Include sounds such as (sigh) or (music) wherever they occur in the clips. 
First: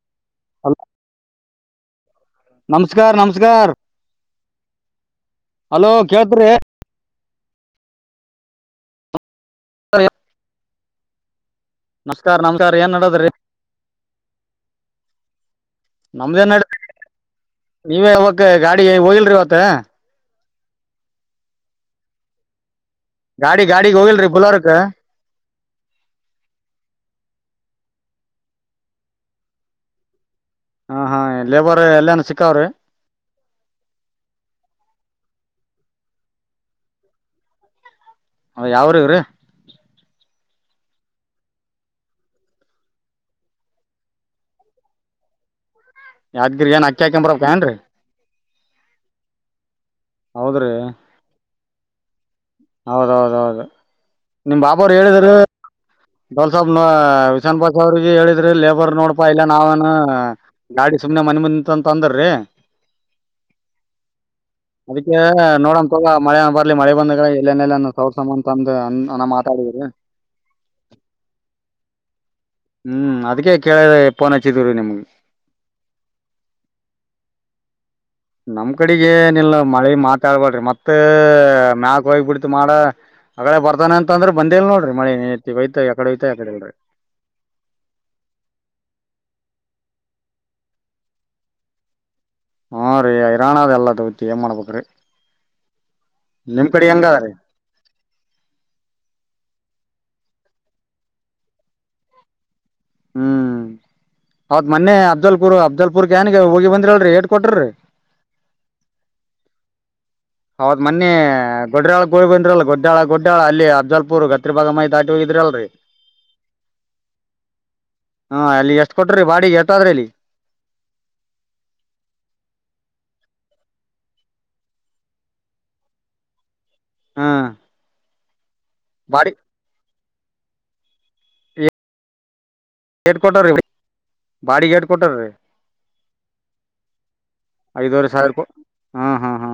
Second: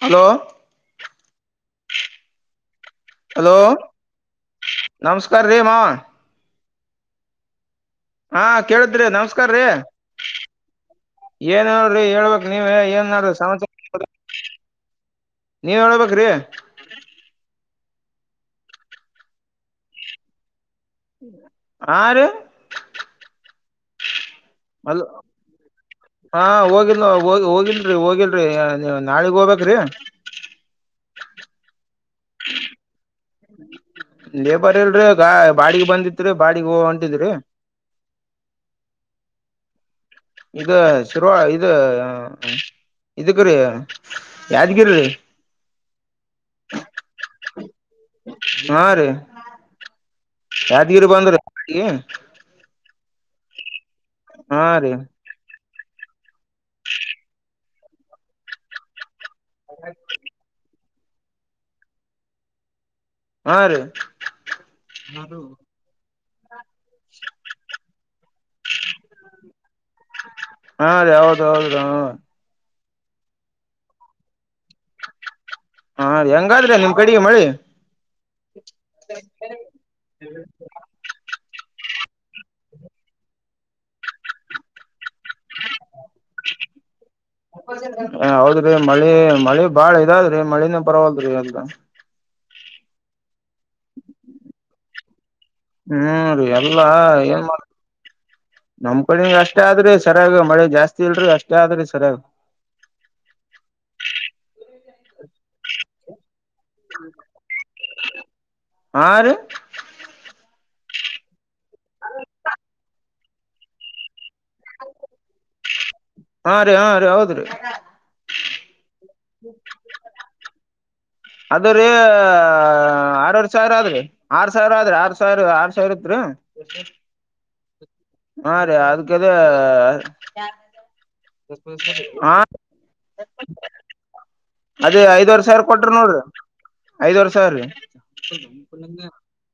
Hello ಹ (inaudible) ನಮಸ್ಕಾರ hello ನಮಸ್ಕಾರ ನಮಸ್ಕಾರ ರೀ ಮಾವ ಹಲೋ ಕೇಳ್ತ್್ರಿ. ಹಾ ಕೇಳಿದ್ರಿ ನಮಸ್ಕಾರ್ರೀ. ಏನ್ ಹೇಳ್ರಿ ನಮಸ್ಕಾರ ಹೇಳ್ಬಕ್ ನೀವ್ ನಮಸ್ಕಾರ ಏನ್ ನಡದ್ರಿ ನ್ರಿ ಸಮಾಚಾರ. ನೀವೇ ಹೇಳ್ಬೇಕ್ರಿ. ನಮ್ದೇನ್ ನಡ ನೀವೇ ಹೇಳಬೇಕ ಗಾಡಿ ಹೋಗಿಲ್ರಿ ಇವತ್ತು. ಆ ರೇ ಗಾಡಿ ಗಾಡಿಗೆ ಹೋಗಿಲ್ರಿ ಬುಲರ್ ಕ. ಹ (inaudible) ಹಾ ಹೋಗಿಲ್ೋಗ ಹೋಗಿಲ್ರರಿ ಹೋಗಿಲ್ರರಿ ನೀ ನಾಳಿಗ್ ಹೋಗ್ಬೇಕ್ರಿ. ಹಾ ಹಾ ಲೇಬರ್ ಎಲ್ಲನ ಸಿಕ್ಕಾವ್ರಿ. ಲೇಬರ್ ಇಲ್ರಿ ಗಾ ಬಾಡಿಗೆ ಬಂದಿತ್ರಿ ಬಾಡಗ್ ಹ ಹೊಂಟಿದ್ರಿ. ಹ ಯಾವ್ರ ಇವರೇ ಇದು ಶರ್ರುವ ಇದು. ಇದಕ್ಕ ರೀ ಯಾದಗಿರೀ. ಯಾವ್ದಗಿರಿ ಅಕ್ಕಿ ಹಾಕೊಂಡ್ ಬರಬೇಕಾ ಏನ್ೀ. ಹಾ ರೀ ಹೌದ್ರಿ ಯಾದಗೀರು ಬಂದ್ರ. ಹೌದೌದ ಹೌದು ನಿಮ ಬಾಬ ರೀ ಅವ್ರು ಹೇಳಿದರು. ಡೋಲ್ಸಬ್ ನ ವಿಶಾನ್ ಬಾಸ್ ಅವ್ರಿಗೆ ಹೇಳಿದ್ರಿ ಲೇಬರ್ ನೋಡ್ಪಾ ಇಲ್ಲ ನಾವೇನು. ಗಾಡಿ ಸುಮ್ನೆ ಮನೆ ಮುಂದ ನಿತ್ಂತ ಅಂದರೀ. ಹಾ ರೀ ಅದಕ್ಕೆ ನೋಡಣ ತಗ ಮಳೆ ಬರ್ಲಿ ಮಳೆ ಬಂದಾಗ. ಇಲ್ಲನೆಲ್ಲ ಸೌರ್ಸ ಅಂತ ಅಂದ ನಾ ಮಾತಾಡಿದ್ರಿ. ಹಾ ಅದ ಹೌದು ಹೌದು. ಹ್ಮ್ ಅದಕ್ಕೆ ಕೇಳಫೋನ್ ಹಚ್ಚಿದೀರಿ ನಿಮ್ಗೆ. ಹಾ ರ ಹೆಂಗಾದ್ರೆ ನಿಮ್ ಕಡೆಗೆ ಮಳಿ. ನಮ್ ಕಡೆಗೆನಲ್ಲ ಮಳೆ ಮಾತಾಡ್ಬಡ್ರಿ ಮತ್ತ... ಮ್ಯಾಕ್ ಹೋಗಿ ಬಿಡ್ತ್ ಮಾಡ ಆಗಡೆ ಬರ್ತಾನೆ ಅಂತ ಅಂದ್ರ ಬಂದೇ ನೋಡ್ರಿ. ಮಳಿ ನಿತ್ತಿ ಹೋಯ್ತ ಯಕಡೆ ಹೋಯ್ತ ಯಕಡೆ ಇಲ್ರಿ ಹೌದ್ರಿ ಮಳೆ ಮಳೆ ಬಾಳ ಇದಾದ್ರೀ ಮಳಿಂದ ಬರವಾಗಿಲ್ ರೀ ಅಲ್ ಹಾ ರೀ ಐರಾಣಾದ ಎಲ್ಲ ತಗತಿ ಏನ ಮಾಡಬೇಕ್ರಿ. ಹ್ಮ್ ರೀ ಎಲ್ಲಾ ಏನ್ ಮಾಡ್ ನಮ ಕಡೆಂಗ ಅಷ್ಟ. ಅಷ್ಟೇ ಆದ್ರೆ ಸರಿಯಾಗ ಮಳೆ ಜಾಸ್ತಿ ಇಲ್ರ ಅಷ್ಟೇ ಆದ್ರೆ ಸರಿಯಾಗ. ಹ್ಮ್ ಹೌದ ಮೊನ್ನೆ ಅ ಅಬ್ದಲ್ಪುರ್ ಅಬ್ದಲ್ಪುರ್ ಕ ಏನ್ಗೆ ಹೋಗಿ ಬಂದ್ರಿ ಅಲ್ರಿ ಹೇಡ್ ಕೊಟ್ರಿ. ಹಾ ರೀ ಹೌದ್ ಮನ್ನಿ ಗೊಡಾಳ ಗಳಿ ಬಂದ್ರಲ್ಲ ಗೊಡ್ಡಾಳ ಗೊಡ್ಡಾಳ ಅಲ್ಲಿ ಅರ್ಜಲ್ಪುರ್ ಗತ್ತ. ಇ ಭಾಗ ಮಿ ದಾಟಿ ಹೋಗಿದ್ರ ಅಲ್ರರಿ. ಹಾ ರೀ ಹಾ ರೀ ಹೌದ್ರಿ ಹಾ ಅಲ್ಲಿ ಎಷ್ಟ ಕೊಟ್ರಿ ಬಾಡಿ ಎತದ್ರಿ ಇಲ್ಲಿ. ಅದ ರೀ ಆರರ್ಷ ಸಾವಿರ ಆದ್ರಿ ಆರ್ ಸಾವಿರ ಆದ್ರಿ ಆರ್ ಸಾವಿರ ಆರ್ ಸಾವಿರ ಇತ್ ರೀ. ಹಾ ಹಾ ರೀ ಅದಕ್ಕೆದ ಬಾಡಿ ಹ ಎಡ್ ಕವ್ಟರ್ ರ ಅದೇ ಐದ್ವರ್ ಸಾವಿರ ಕೊಟ್ರ ನೋಡ್ರಿ. ಐದವರ್ಷಾವಿರ್ರಿ. ಐದೂವರೆ ಸಾವಿರ ಹಾ ಹಾ ಹಾ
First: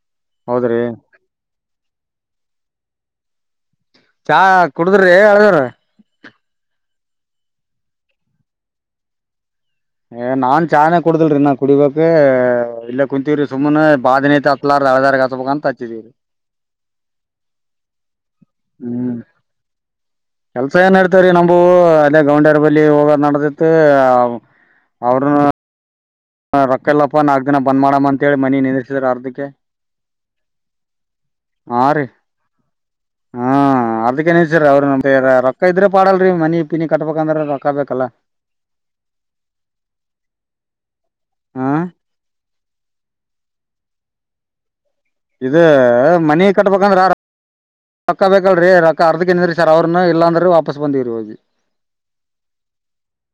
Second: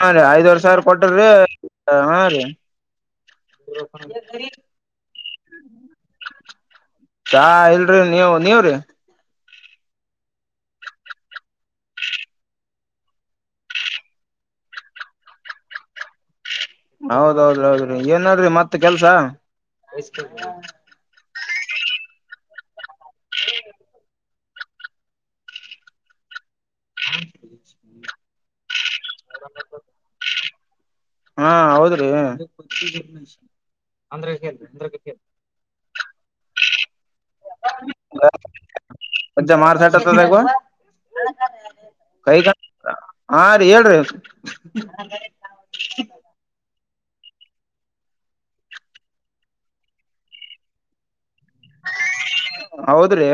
ಹಾ ರೀ ಐದ್ವರ್ ಸಾವಿರ ಹೌದ್ರಿ ಕೊಟ್ರರಿ ಹಾ ರೀ. ಚಾ ಕುಡುದ್ರೀ ಹೇಳದ್ರ. ಚಾ ಇಲ್ರಿ ನೀವ ನೀವ್ರೀ. ಏ ನಾನ್ ಚಾನೇ ಕುಡುದಲ್ರರಿ ನಾ ಕುಡಿಬೇಕ್ ಇಲ್ಲೇ ಕುಂತೀವ್ರಿ ಸುಮ್ಮ್ನೆ ಬಾದ ನ ಐತೆ ಅತ್ಲ. ಹಳದರ್ಗ ಹತ್ಬೇಕು ಅಂತ ಹಚ್ಚಿದ್ದಿದೀರಿ. (inaudible) ಹೌದೌದ್ರ ಹೌದ್ರಿ ಏನಡ್ರಿ ಮತ್ತ ಕೆಲ್ಸ. ಕೆಲ್ಸ ಏನ್ ನಡ್ತವ್ರೀ ನಮು ಅಲ್ಲೇ ಗೌಂಡಿಯರ ಬಲ್ಲಿ ಹೋಗ ನಡೆದಿತ್ತು ಅವ್ರ. ರೊಕ್ಕಲ್ಲಪ್ಪ ನಾಲ್ಕು ದಿನ ಬಂದ್ ಮಾಡಮ್ಮ ಅಂತೇಳಿ ಮನಿ ನಿಂದಿಸಿದರೆ ಅರ್ಧಿಕ. ಹಾ ಹ ರೀ ಹೌದ್ರಿ ಹಾ ಅರ್ದಕ್ಕೆನ್ಸಾರ ಅವ್ರಮ ರೊಕ್ಕ ಇದ್ರ. ಪಾಡಲ್ರರಿ ಮನಿ ಪಿನಿ ಕಟ್ಬೇಕಂದ್ರ ಬಕಬೇಕಲ್ಲ. ಅದ್ ಮಾರಸಾಟತದಾಗುವ. ಹ ಕೈ ಕ ಹಾ ರೀ ಹೇಳ್ರಿ ಮಿ ಕಟ್ಟ ಪಗಂದಾರ. ರೊಕ್ಕ ಬೇಕಲ್ರೀ ರೊಕ್ಕ ಅರ್ಧ ನ್ರಿ ಸರ್ ಅವ್ರನ್ನ ಇಲ್ಲಾಂದ್ರೆ ವಾಪಸ್ ಬಂದೀವ ರ ಹೋಗಿ. ಹೌದ್ರೀ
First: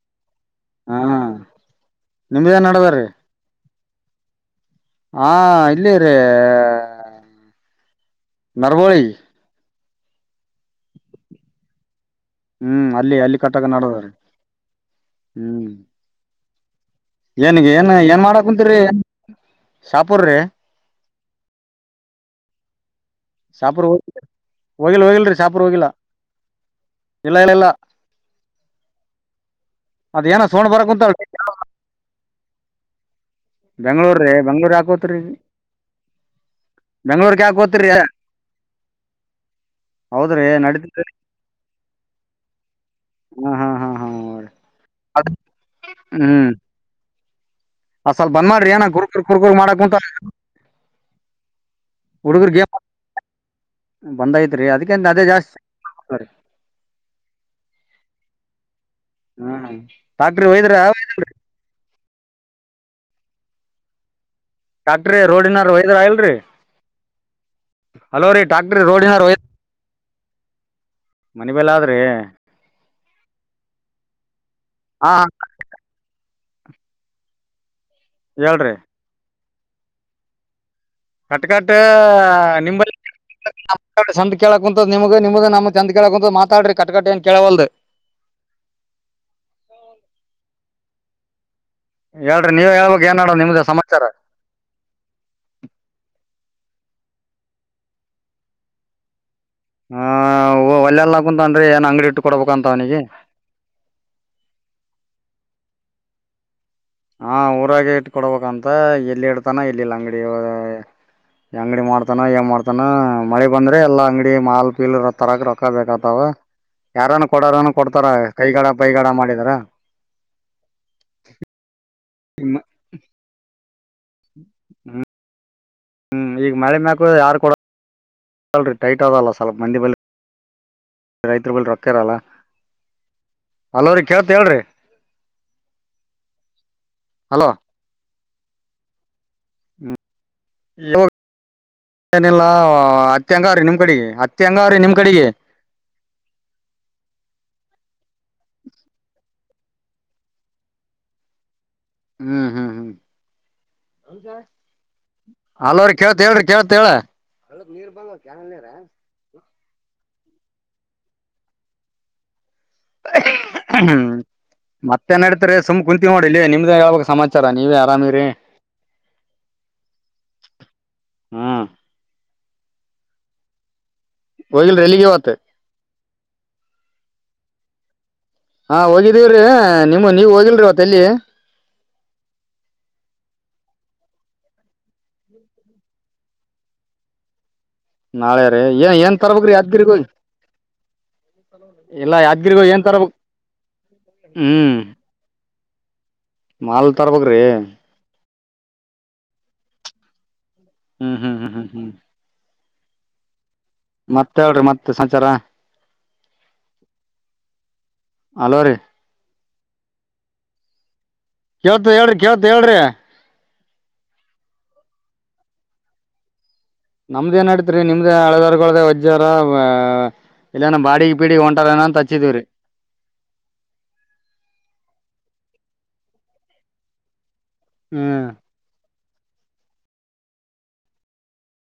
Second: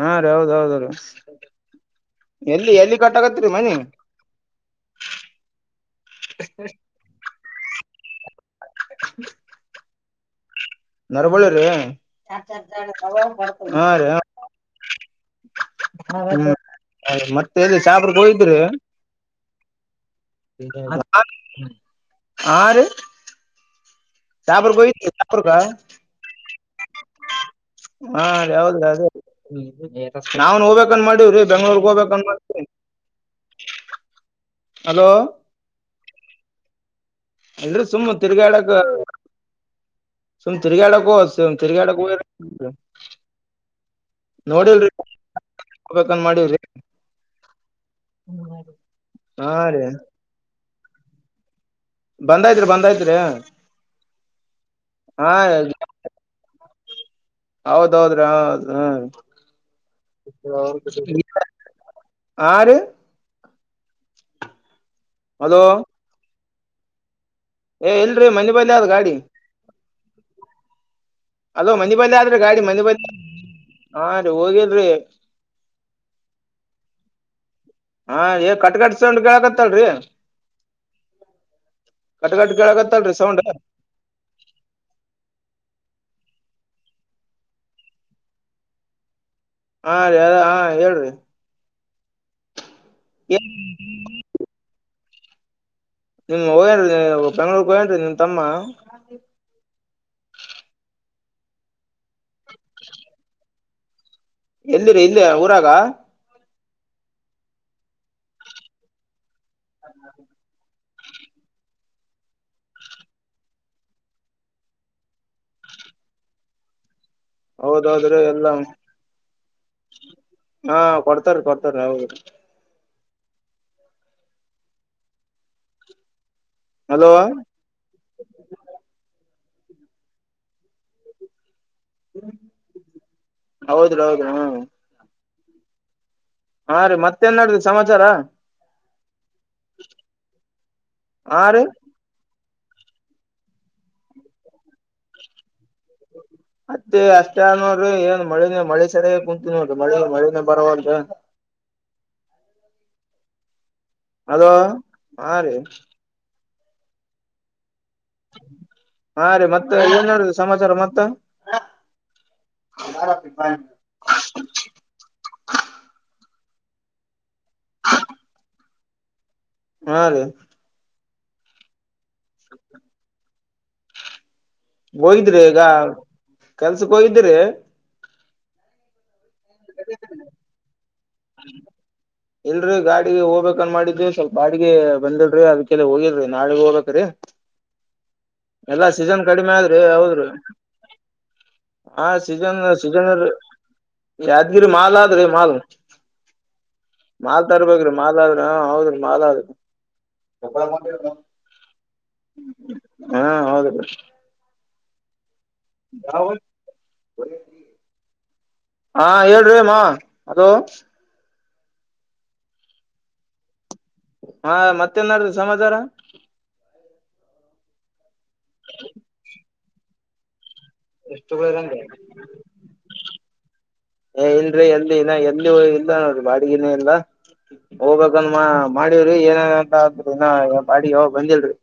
ಹಾ ರೀ ಹೌದ ಹೌದ್ರೀ. ಹಾ ನಿಮ್ದೇನ್ ಎಲ್ಲಿ ನಡದದ ಎಲ್ಲಿ ಕಟ್ಟಕತ್ತರಿ ಮನಿ. ಹಾ ಇಲ್ಲಿ ರೀ ನರ್ಗೋಳಿ. ನರಬಳ ರೀ ಹ್ಮ್ ಅಲ್ಲಿ ಅಲ್ಲಿ ಕಟ್ಟಕ ಹಾ ರ. ನಡದ್ರೀ ಹ್ಮ್ ಮತ್ತಲ್ಲಿ ಸಾಬರ್ಗ ಹೋಯಿದ್ರೆ. ಸಹಪುರೆ. ಆ ರ. ಸಾಪ್ರ ಹೋಗ ಹೋಗಿಲ್ ಹೋಗಿಲ್ರಿ ಶಾಪುರ್ಕ ಸಾಪ್ರ ಹೋಗಿಲ್ಲ ಇಲ್ಲಲ್ಲ. ಹಾ ಅದ ಯಾವ್ದ ಅದೇ ಅದ ಏನ ನಾವನ್ ಸೋಣ್ ಬರಕ್ ಹೋಗ್ಬೇಕನ್ ಕುಂತಾಳ ಮಾಡೀವ್ರಿ ಬೆಂಗ್ಳೂರ್ಗ್ ಹೋಗಬೇಕ ಮಾಡ. ಹ್ಮ. ಬೆಂಗ್ಳೂರ ರೀ ಬೆಂಗ್ಳೂರ್ ಹಾಕೋತ್ರಿ. ಎಲ್ರೂ ಸುಮ್ಮ ತಿರ್ಗಾಡಕ್. ಹೌದ್ರಿ ಸುಮ್ ತಿರರಿಗಾಡ ನಡೀತರಿ ಕೋ ತಿರರಿಗಾಡ ಕ. ಹ್ಮ ಹಾ ಹಾ ಹಾ ನೋಡಿಲ್ರಿ ಅದ್ ಹೋಗಬೇಕನ್ ಮಾಡವ್ರಿ. ಅ ಸಲ್ ಬಂದ್ ಮಾಡ್ರಿ ಏನ ಗುರ್ ಗುರ್ ಹಾ ಗುರ್ಗುರ್ ಮಾಡಕ್ ರೀ ಕುಂಟ. ಹುಡುಗರು ಬಂದಾಯ್ತ್ರಿ ಗೇಮ್ ಬಂದಾಯ್ತ್ರಿ ಬಂದೈತ್ರಿ ಅದಕ್ಕಿಂತ ಅದೇ ಹಾ ಜಾಸ್ತಿ. ಹೌದೌದ್ರಿ ಹದ ಹ್ಮ್ ಟ್ಯಾಕ್ಟ್ರಿ ಒಯ್ದ್ರ ಹ. ಹಾರಿ. ಕಾಕ್ಟ್ರಿ ಹಲೋ ರೋಡ್ನಾರ ವೈದ್ರ ಇಲ್ರಿ. ಏ ಇಲ್ರಿ ಹಲೋ ರೀ ಮನೆ ಬಲ್ ಟ್ಯಾಕ್ಟ್ರಿ ಆದ ಗಾಡಿ. ರೋಡಿನಾರ ಒಯ್ದ ಅಲೋ ಬಲ್ ಮನಿ ಆದ್ರಿ ಬಂದ ಆದ್ರೆ ಗಾಡಿ ಮನಿ ಬಂದ ಹಾ ರೀ ಹೋಗಿಲ್ಲ. ಹಾ. ಹಾ ಏ ಹೇಳ್ರಿ ಕಟ್ ಕಟ್ಸೊಂಡ ಆಕತ್ತಲ್ರಿ. ಕಟ್ಕಟ್ಟ ನಿ ಕೇಳಕತ್ತಲ್ರಿ ಸೌಂಡ್ ಸ್ಣ್ ಕೇಳಕ್ ಕುಂಂತದ ನಿಮಗ ನಿಮಗ ನಮ ಕಂಡ್ದ ಕೇಳ ಕುಂತ ಮಾತಾಡ್ರಿ ಕಟ್ಟಕಟ್ಟ ಏನ್ ಕೇಳವಲ್ಂದು. ಹಾ ರೀ ಅದ ಹಾ ಹೇಳ್ರಿ. ಹೇಳ್ರಿ ನೀವ ಹೇಳಳ್ಕ್ ಏನ್ಡೋ ಏನ್ ನಿಮ್ದ ಸಮಾಚಾರ. ನಿಮ್ ಹೋಗ್ಯೇನ್ರಿ ನೀ ಬೆಂಗಳೂಗೆ ಹೋಗ್ಯೇನ್ ನಿಮ್ ತಮ್ಮ. ಹ ಒಲೆೆಲ್ಲ ಹಾಕುಂತನ್ ಏನ್ ಅಂಗಡಿ ಇಟ್ಟು ಕೊಡ್ಬೇಕಂತ ಅವನಿಗೆ. ಎಲ್ಲಿರಿ ಇಲ್ಲಿ ಊರಾಗ. ಹಾ ಊರಾಗ ಇಟ್ಕಡ್ಬೇಕಂತ ಎಲ್ಲಿ ಇಡ್ತಾನ ಎಲ್ಲಿಲ್ಲ ಅಂಗಡಿ. ಅಂಗಡಿ ಮಾಡ್ತಾನ ಏನ್ ಮಾಡ್ತಾನ ಮಳೆ ಬಂದ್ರೆ ಎಲ್ಲಾ ಅಂಗಡಿ ಮಾಲ್ ಪೀಲ್ ತರಾಕ ರೊಕ್ಕ ಬೇಕತ. ಯಾರನು ಕೊಡಾರನು ಕೊಡ್ತಾರ ಹೌದೌದ್ರಿ ಎಲ್ಲಾ ಕೈಗಡ ಪೈಗಡ ಮಾಡಿದಾರ ಹಾ ಕೊಡ್ತಾರ ಕೊಡ್ತಾರೆ ಹೌದು ನಿಮ್ಮ ಹ್ಮ್ ಈಗ ಮಳೆ ಹಲೋ ಮ್ಯಾಕ ಯಾರು ಕೊಡರಿ ಟೈಟ್ ಅದಲ್ಲ ಸ್ವಲ್ಪ ಮಂದಿ ಬಳಿ ರೈತರುಗಳ ರೊಕ್ಕರಲ್ಲ ಅಲವ್ರ ಹೌದ್ರಿ ಹೌದ್ರಿ ಕೇಳ್ತ ಹ್ಮ್ ಹೇಳ್ರಿ ಹಾ ರೀ ಮತ್ತೇನ್ ಹಲೋ ಮಾಡಡ್ದಿ ಸಮಾಚಾರ ಹಾ ರೀ ಚಾನ ಹ ಹತ್ತೆ ಹಂಗ ಅವ್ರಿ ನಿಮ್ ಕಡೆಗೆ ಹತ್ತೆ ಹಂಗ ಅವ್ರಿ ನಿಮ್ ಕಡೆಗೆ ಹ ಮತ್ತೆ ಅಷ್ಟೇ ನೋಡ್ರಿ ಏನ್ ಮಳೆನೇ ಮಳೆ ಸರಿಯ ಕುಂತೀ ನೋಡ್ರಿ ಮಳೆ ಮಳೆನೇ ಬರಂತ ಹ್ಮ್ ಹ್ಮ್ ಹ್ಮ್ ಹಲೋ ಹಾ ರೀ ಅಲವ್ರ ಕೇಳ್ತ್ ಹೇಳ್ರಿ ಕೇವತ್ ಹೇಳ ಹಾ ರೀ ಮತ್ತ ಏನ್ ಸಮಾಚಾರ ಮತ್ತ ಹ್ಮ್ ಮತ್ತೆ ನಡೀತಾರೆ ಸುಮ್ ಕುಂತ ನೋಡಿಿಲ್ಲ ನಿಮ್ದ ಯಾವಾಗ ಸಮಾ ಇತರಾ ನೀವೇ ಆರಾಮಿರಿ ಹಾ ರ ಹ್ಮ್ ಹೋಗಿಲ್ರಿ ಎಲ್ಲಿಗೆ ಇವತ್ತು ಹೋಗಿದ್ರಿ ಈಗ ಕೆಲ್ಸಕ್ ಹೋಗಿದಿ್ರಿ ಹಾ ಹೋಗಿದ್ದೀವರರಿ ನಿಮ್ಮ ನೀವ ಹೋಗಿಲ್ರರಿ ಅವತ್ತ ಎಲ್ಲಿ ಇಲ್ರರಿ ಗಾಡಿಗೆ ಹೋಗ್ಬೇಕನ್ ಮಾಡಿದಿ ಸ್ವಲ್ಪ ಬಾಡಿಗೆ ಬಂದಿಲ್ರಿ ಅದಕ್ಕೆಲ್ಲ ಹೋಗಿಲ್ರಿ ನಾಳಗ ಹೋಗಬೇಕೇ್ರಿ ನಾಳೆ ರೀ ಎಲ್ಲಾ ಏನ್ ಏನ್ ಸೀಸನ್ ಕಡಿಮೆ ತರ್ಬೇಕ್ರಿ ಆದ್ರೆ ಯಾದ್ಗಿರಿಗ್ ಹೋಗಿ ಹೌದ್ರರು ಹಾ ಇಲ್ಲ ಯಾದ್ಗಿರಿಗ್ ಸೀಜನ್ ಹೋಗಿ ಏನ್ ಸೀಜನ್ ತರ್ಬೇಕ್ ಯಾದಗಿರಿ ಹ್ಮ್ ಮಾಲ್ ಆದ್ರಿ ಮಾಲ್ ಮಾಲ್ ತರ್ಬೇಕ್ರಿ ಮಾಲ್ತಾಡ್ಬೇಕ್ರಿ ಮಾತಡ್್ರ ಹೌದ್ರಿ ಮಾಲಾದ್ರ ಹ್ಮ್ ಹ್ಮ್ ಹ್ಮ್ ಹ್ಮ್ ಹ್ಮ್ ಹಾ ಹೌದ ಮತ್ತ ಹೇಳ್ರಿ ಮತ್ತೆ ಸಂಚಾರ ನಾವ ಅಲೋ ರೀ ಹಾ ಹೇಳ್ರಿಮ್ಮ ಅದ ಕೇಳ್ತ ಹೇಳ್ರಿ ಕೇಳ್ತು ಹೇಳ್ರಿ ಹಾ ಮತ್ತೇನ್ ಮಾಡಡ್ತ ಸಮಾಚಾರ ನಮ್ದ ಏನ್ಡತ್ರಿ ನಿಮ್ದ ಹಳದರ್ಗಳಳ್ದ ವಜಾರ ಇಲ್ಲನ ಬಾಡ ಪೀಡಿ ಹೊಂಟಾರನಂತ ಹಚ್ಚಿದವ್ರಿ ಇಲ್ಲಿ ಇಲ್ಲ ನೋಡ್ರಿ ಬಾಡಿಗೆನೇ ಇಲ್ಲ ಹೋಗ್ಕಂದ ಮಾಡಿ ಏನಂತ ಅ್ರ ಬಾಡಿ ಹೋಗ ಬಂದಿಲ್ರರಿ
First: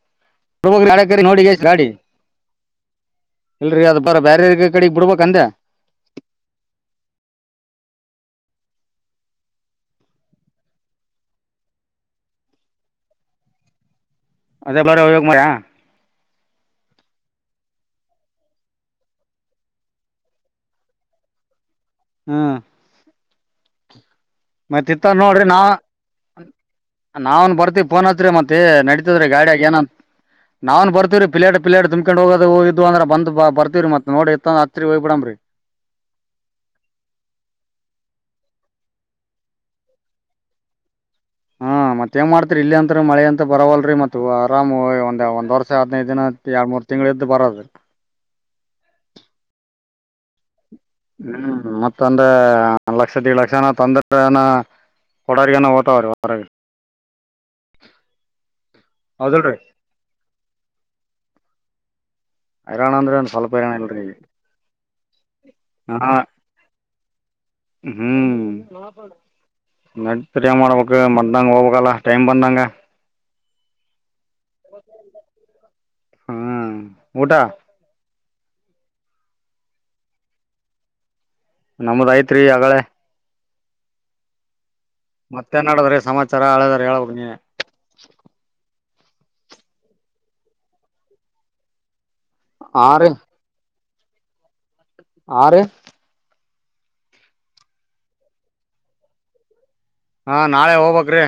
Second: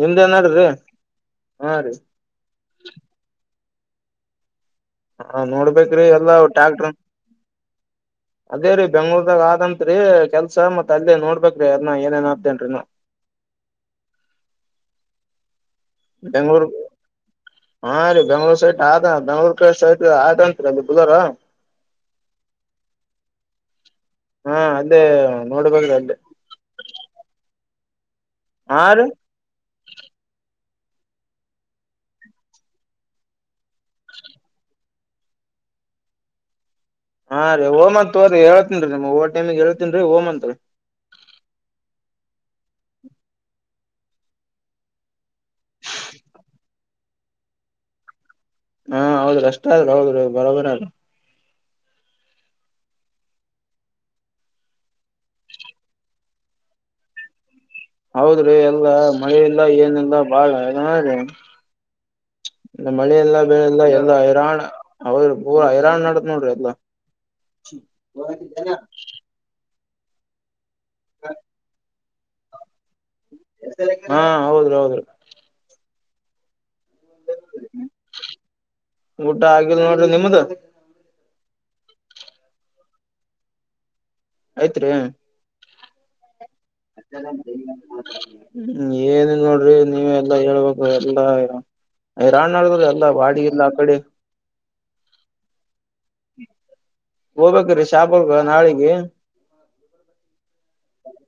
ನಿಮ್ದ ನಡ್ರಿ ನೋಡಿಿಗೆ ಎಷ್ಟ ಹಾ ರಾಡಿ ರೀ ಇಲ್ರರಿ ಅದ ಬರ ಬೇರ ಹಾ ನೋಡ್ಬೇಕೇ್ರಿ ಎಲ್ಲ ಟ್ಯಾಕ್ಟ್ರ ಅದೇ ರೀ ಬೆಂಗ್ಳೂರ್ದಾಗ ಆದಂತ್ರಿ ಕೆಲ್ಸ ಮತ್ ಅಲ್ಲೇ ನೋಡ್ಬೇ್ರೀ ಅಾರನ ಏನೇಏನ್ ಆತೇನ್ರೀ ನ ಅದೇ ಬರ ಅವ್ಯೋಗ ಮರ ಬೆಂ್ಗಳೂರು ಹಾ ರೀ ಬೆಂಗ್ಳೂರ್ ಸೈಟ್ ಆದ ಬೆಂಗ್ಳೂರ್ ಕ ಸೈಟ್ ಆಯಂತ್ರಿ ಅಲ್ಲಿ ಬುುದೋಾರ ಹ್ಮ್ ಹಾ ಮತ್ತತ್ ಅಲ್ಲೇ ಇತ್ತ ನೋಡ್ರಿ ನಾವ ನೋಡ್ಬೇಕ್ರಿ ಅಲ್ಲೇ ನಾವನ್ ಬರ್ತಿ ಫೋನ್ತ್ರಿ ಮತ್ತೆ ಹಾ ರೀ ನಡಿತದ್ರೀ ಗಾಡಿಯಾಗಿ ಏನ ನಾವನ್ ಬರ್ತಿವೀ ಪಿಲಾ ಪಲ್ಾಡ್ ತಂಬ್ಕೊಂಡ ಹೋದು ಹೋಗದು ಅ್ರ ಬರ್ವವಿ ಮ ನೋಡಿ ಇ ಅ ಹತ್ರಿ ಹೋಗಿ ಬಿಡ್ರಿ ಹಾ ರೀ ಓಮತ್ ತೋ್ರಿ ಹೇಳ್ತನ್ ರೀ ನಮ್ ಓ ಟೈಮಗ್ ಹೇಳ್ತನ್ ರೀ ಓಮತ್ರಿ ಹಾ ಮತ್ತೇನ್ ಮಾಡ್ತರಿ ಇಲ್ಲಿ ಅಂತ್ರ ಮಳೆ ಅಂತ ಬರವಲ್ರಿ ಮತ್ತ ಆರಾಮ್ ಒಂದ ಒಂದ ವರ್ಷ ಹದಿನೈದು ದಿನ ಎರಡು ಮೂರು ತಿಂಗಳು ಇದ್ದು ಬರೋದು ಹಾ ಹೌದ್ರ್ ಅಷ್ಟ ಆದ್ರರು ಹೌದ್ರ ಬರೋಬರ ಅ ಹ್ಮ್ ಮತ್ತ ಅಂದ್ರೆ ಲಕ್ಷ ದೀಡ್ ಲಕ್ಷನ ತೊಂದ್ರನ (inaudible) ಕೊಡರಿಗನಾ ಹೋತ ಅವ್ರ ಹೊರ ಹೌದ್ರಿ ಎಲ್ಲ ಮಳೆ ಇಲ್ಲ ಏನಿಲ್ಲ ಬಾಳನ್ನೀ ಹೈರಾಣ ಅಂದ್ರ ಮಳೆಲ್ಲ ಸ್ವಲ್ಪ ಹೈರಾಣ ಬೆಳೆಲ್ಲ ಇಲ್ರಿ ಎಲ್ಲ ಹೈರಾಣ್ ಅವ ಪೂರ ಹೈರಾಣ್ ಹಾ ನಡ್ದೈತಿ ನೋಡ್ರಿ ಎಲ್ಲಾ ಹ್ಮ್ ನಟ್ ಪರಿಯ ಮಾಡ್ಬೇಕು ಮ್ದಂಗ ಹೋಗ್ಬೇಕಲ್ಲ ಟೈಮ್ ಬಂದಂಗ ಹಾ ಹೌದ್ರ ಹೌದ್ರ ಹ್ಮ್ ಊಟಾ. ಊಟ ಆಗಿಲ್ ನೋಡ್ರಿ ನಿಮ್ಮ್ದ. ನಮದ ಐತ್ರಿ ಆಗಲೇ. ಆಯ್ತ್ರಿ. ನಡೆದ್ರೆ ಸಮಾಜ. ಅತ್ತಲ್ಲ ಮಾತ್ರ (inaudible) ಹ್ಮ ಏನಿಲ್ಲ ನೋಡ್ರಿ ನೀವ ಎಲ್ಲಾ ಹೇಳ್ಬೇಕ ಎಲ್ಲಾ ಇ. ರಾಣ ನಡದದ ಹಾ ಎಲ್ಲ ಬಾಡಿ ಇಲ್ಲ ಆ ಕಡೆ. ಆ ರಿ. ಹೋಗ್ಬೇಕ್ರೀ ಶಾಪಗ್ ನಾಳಿಗೆ. ಹಾ ನಾಳೆ ಹೋಗ್ಬೇಕ್ರೀ.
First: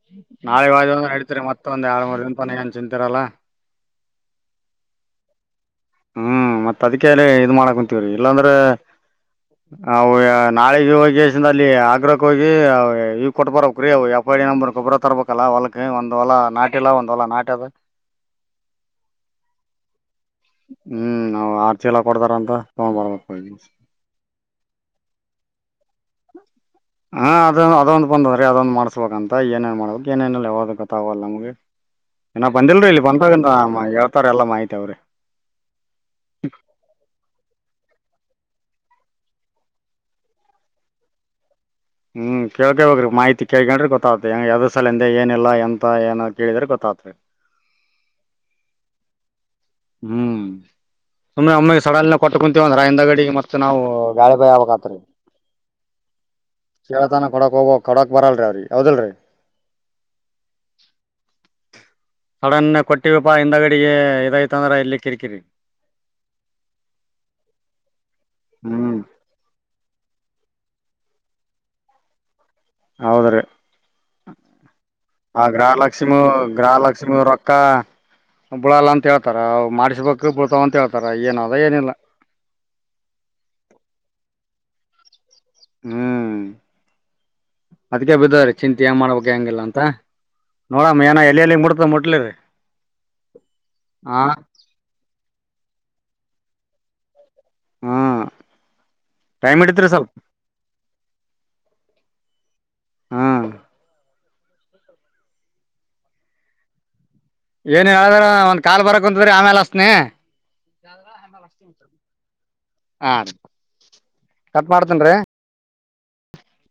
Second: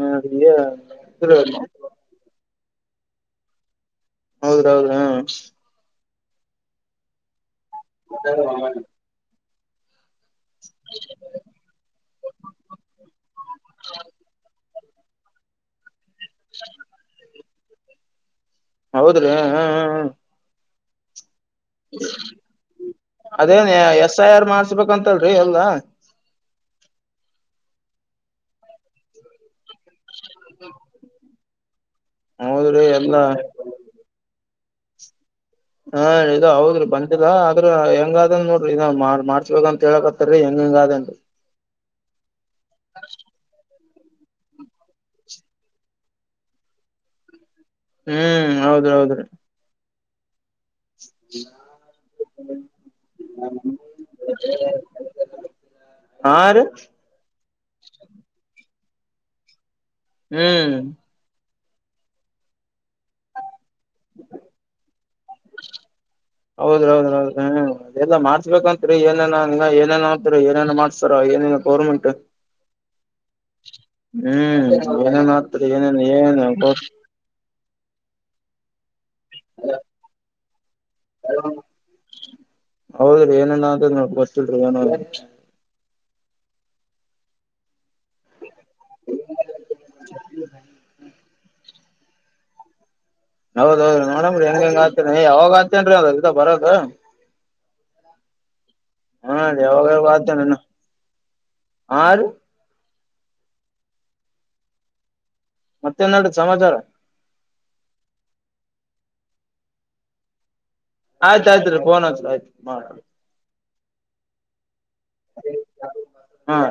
ಹೌದ್ರಿ ನಾಳೆ ವ ಹಡ್ತೀರಿ ಮತ್ತೊಂದ ಎಳ್ ಮೂರು ದಿನ ತಾನ ಏನ್ ಚಿಂತಿರಲ್ಲಾ. ಹೌದು ಹೌದು ಹೂ. ಹ್ಮ್ ಮತ್ತ್ ಅದಕ್ಕೆ ಇದ ಮಾಡಕ ಕುಂತೀವ್ರಿ ಇಲ್ಲಾಂದ್ರೆ ಅವು. ನಾಳೆ ಯ ವಕೇಶನ್ದಲ್ಲಿ ಆಗ್ರಹಕ್ಕೆ ಹೋಗಿ ಇವು ಕೊಟ್ಟು ಬರ ಬೇಕ್ರಿ ಎಫ್ ಐ ಡಿ ನಂಬರ್ ಕೊಬರ ತರ್ಬೇಕಲ್ಲ ಹೊಲಕ್ಕೆ. ಒಂದು ವಲಾ ನಟೆಲ್ಲಾ ಒಂದ ವಲಾ ನಾಟ್ ಅದ. ಹೌದ್ರಿ ಹ್ಮ್ ಹ. ಹ್ಮ್ ನಾವು ಆರು ಚೀಲ ಕೊಡ್ತಾರ ಅಂತ ತಗೊಂಡ್ ಬರ್ಬೇಕು. ಅದೇನ್ ಎಸ್ ಐ ಆರ್ ಮಾಡ್ಸ್ಬೇಕಂತಲ್ರಿ ಎಲ್ಲಾ ಹಾ ಅದ ಅದೊಂದು ಬಂದಂದ್ರಿ ಅದೊಂದ್ ಮಾಡ್ಸ್ಬೇಕಂತ ಏನೇನ್ ಮಾಡಬೇಕ. ಏನೇನಲ್ಲ ಯಾವದ ಗೊತ್ತಾಗಲ್ಲ ನಮಗೆ ಏನ ಹೌದ್ರಿ ಬಂದಿಲ್ರಿ ಇಲ್ಲಿ ಎಲ್ಲಾ ಬಂದಾಗ ಹೇಳ್ತಾರ ಎಲ್ಲಾ ಮಾಹಿತಿ. ತ್ತವ್ರೆ. ಹಾ ಇದು ಹೌದ್ರಿ ಬಂದಿಲ್ಲ ಆದ್ರ ಹೆಂಗಾದನ್ ನೋಡ. ಇದ ಮಾಡ ಮಾಡ್ಸ್ಬೇಕ ಅಂತ ಹೇಳಕತ್ತಾರೀ ಹೆಂಗ ಹೆಂಗ ಆಧೆನ್ರಿ. ಹ್ಮ್ ಕೇಳ್ಕ ಬೇಕ್ರಿ ಮಾಹಿತಿ ಕೇಳ್ಗೊಂಡ್ರಿ ಗೊತ್ತ. ಗೊತ್ತ ಯದ ಸಲ ಎನ್ದೆ ಏನಿಲ್ಲ ಎಂತ ಏನ ಕೇಳಿದ್ರೆ ಗೊತ್ತಾಗತ್ರಿ ಹ್ಮ್ ಹೌದ್ ಹೌದ್ರ. ಹ್ಮ್. ಸುಮ್ಮ್ನೆ ಒಮ್ಮಿಗೆ ಸಡಲ್ನ ಕೊಟ್ಟ ಕುಂತೀವಂದ್ರ ಹಿಂದ ಗಡಿಗೆ ಮತ್ತೆ ನಾವು ಗಾಳಿ ಬಾಯಿ ಆಗಬೇಕತ್ರೀ. ಹಾರಿ. ಕೊಡಕ್ ಹೋಗ್ಬೇಕ ಕೊಡಕ್ ಬರಲ್ರರಿ ಅವ್ರಿ ಹೌದಿಲ್ರಿ. ಹ್ಮ್ ಸಡನ್ ಕೊಟ್ಟಿವಪ್ಪಾ ಹಿಂದ ಗಡಿಗೆ ಇದಾಯ್ತ. ಹೌದ್ರೀ ಹೌದ್ರೀ ಹೌದ್ರೀ ಹ್ಮ ಎಲ್ಲ ಮಾಡ್ತ. ಬರಬೇಕಂತ್ರಿ ಹ್ಮ್ ಏನ ಏನೇನ ಅಂತರಿ ಏನೇನ ಮಾಡ್ಸ್ತಾರ ಏನೇನ ಗೌರ್ಮೆಂಟ್. ಹೌದ್ರೀ ಹ್ಮ್ ಏನೇನ್ ಆ ಆತ್ರಿ ಏನೇನ್ ಗ್ರಹಾಲಕ್ಷ್ಮಿ ಏನ್ ಗ್ರಹಾಲಕ್ಷ್ಮಿ ರೊಕ್ಕ. ಕಾ ಬಳಲ್ಲ ಅಂತ ಹೇಳ್ತಾರ ಅವ್ ಮಾಡಿಸಬೇಕು. ಅಂತ ಹೇಳ್ತಾರ ಏನ ಅದ ಏನಿಲ್ಲ. ಹೌದ್ರಿ ಏನೇನ ಅದ ಗೊತ್ತಿಲ್ರಿ ಏನ್ರಿ (inaudible) ಹ್ಮ್ ಅದಕ್ಕೆ ಬಿದವರಿ. ಚಿಂತ ಮಾಡ್ಬೇಕ ಹೆಂಗಿಲ್ಲ ಅಂತ ನೋಡಮ್ ಏನ ಎಲ್ಲಿ ಎಲ್ಲಿ ಮುಡ್ತ ಮುಟ್ಲಿರಿ. ಹೌದೌದು ಹಾ ನೋಡನ್ ಹೆಂಗ ಹೆಂಗ ಆತೇ ಯಾವಾಗ ಆತೇನ್ರೀ ಅದ ಬರೋದು. ಹ್ಮ್ ಹಾ ಟೈಮ್ ರಿ ಯಾವಾಗ ಹಿಡಿತ್ರಿ ಸ್ವಲ್ಪ ಯಾವಾಗ. ಆ ರಿ. ಹ್ಮ್ ಮತ್ತೇನ್ ನಡ ಸಮಾಚಾರ. ಏನ್ ಹೇಳದ್ರ ಒಂದ್ ಕಾಲ್ ಬರಕ್ ಕುಂತ್ರಿ ಆಮೇಲ್ ಅಸ್ನಿ. ಆಯ್ತ ಆಯ್ತ್ರಿ ಫೋನ್ ಆತ್ ಆಯ್ತ್ ಮಾಡ. ಮಾಡ್ತೇನ್ರೀ. ಹಾ.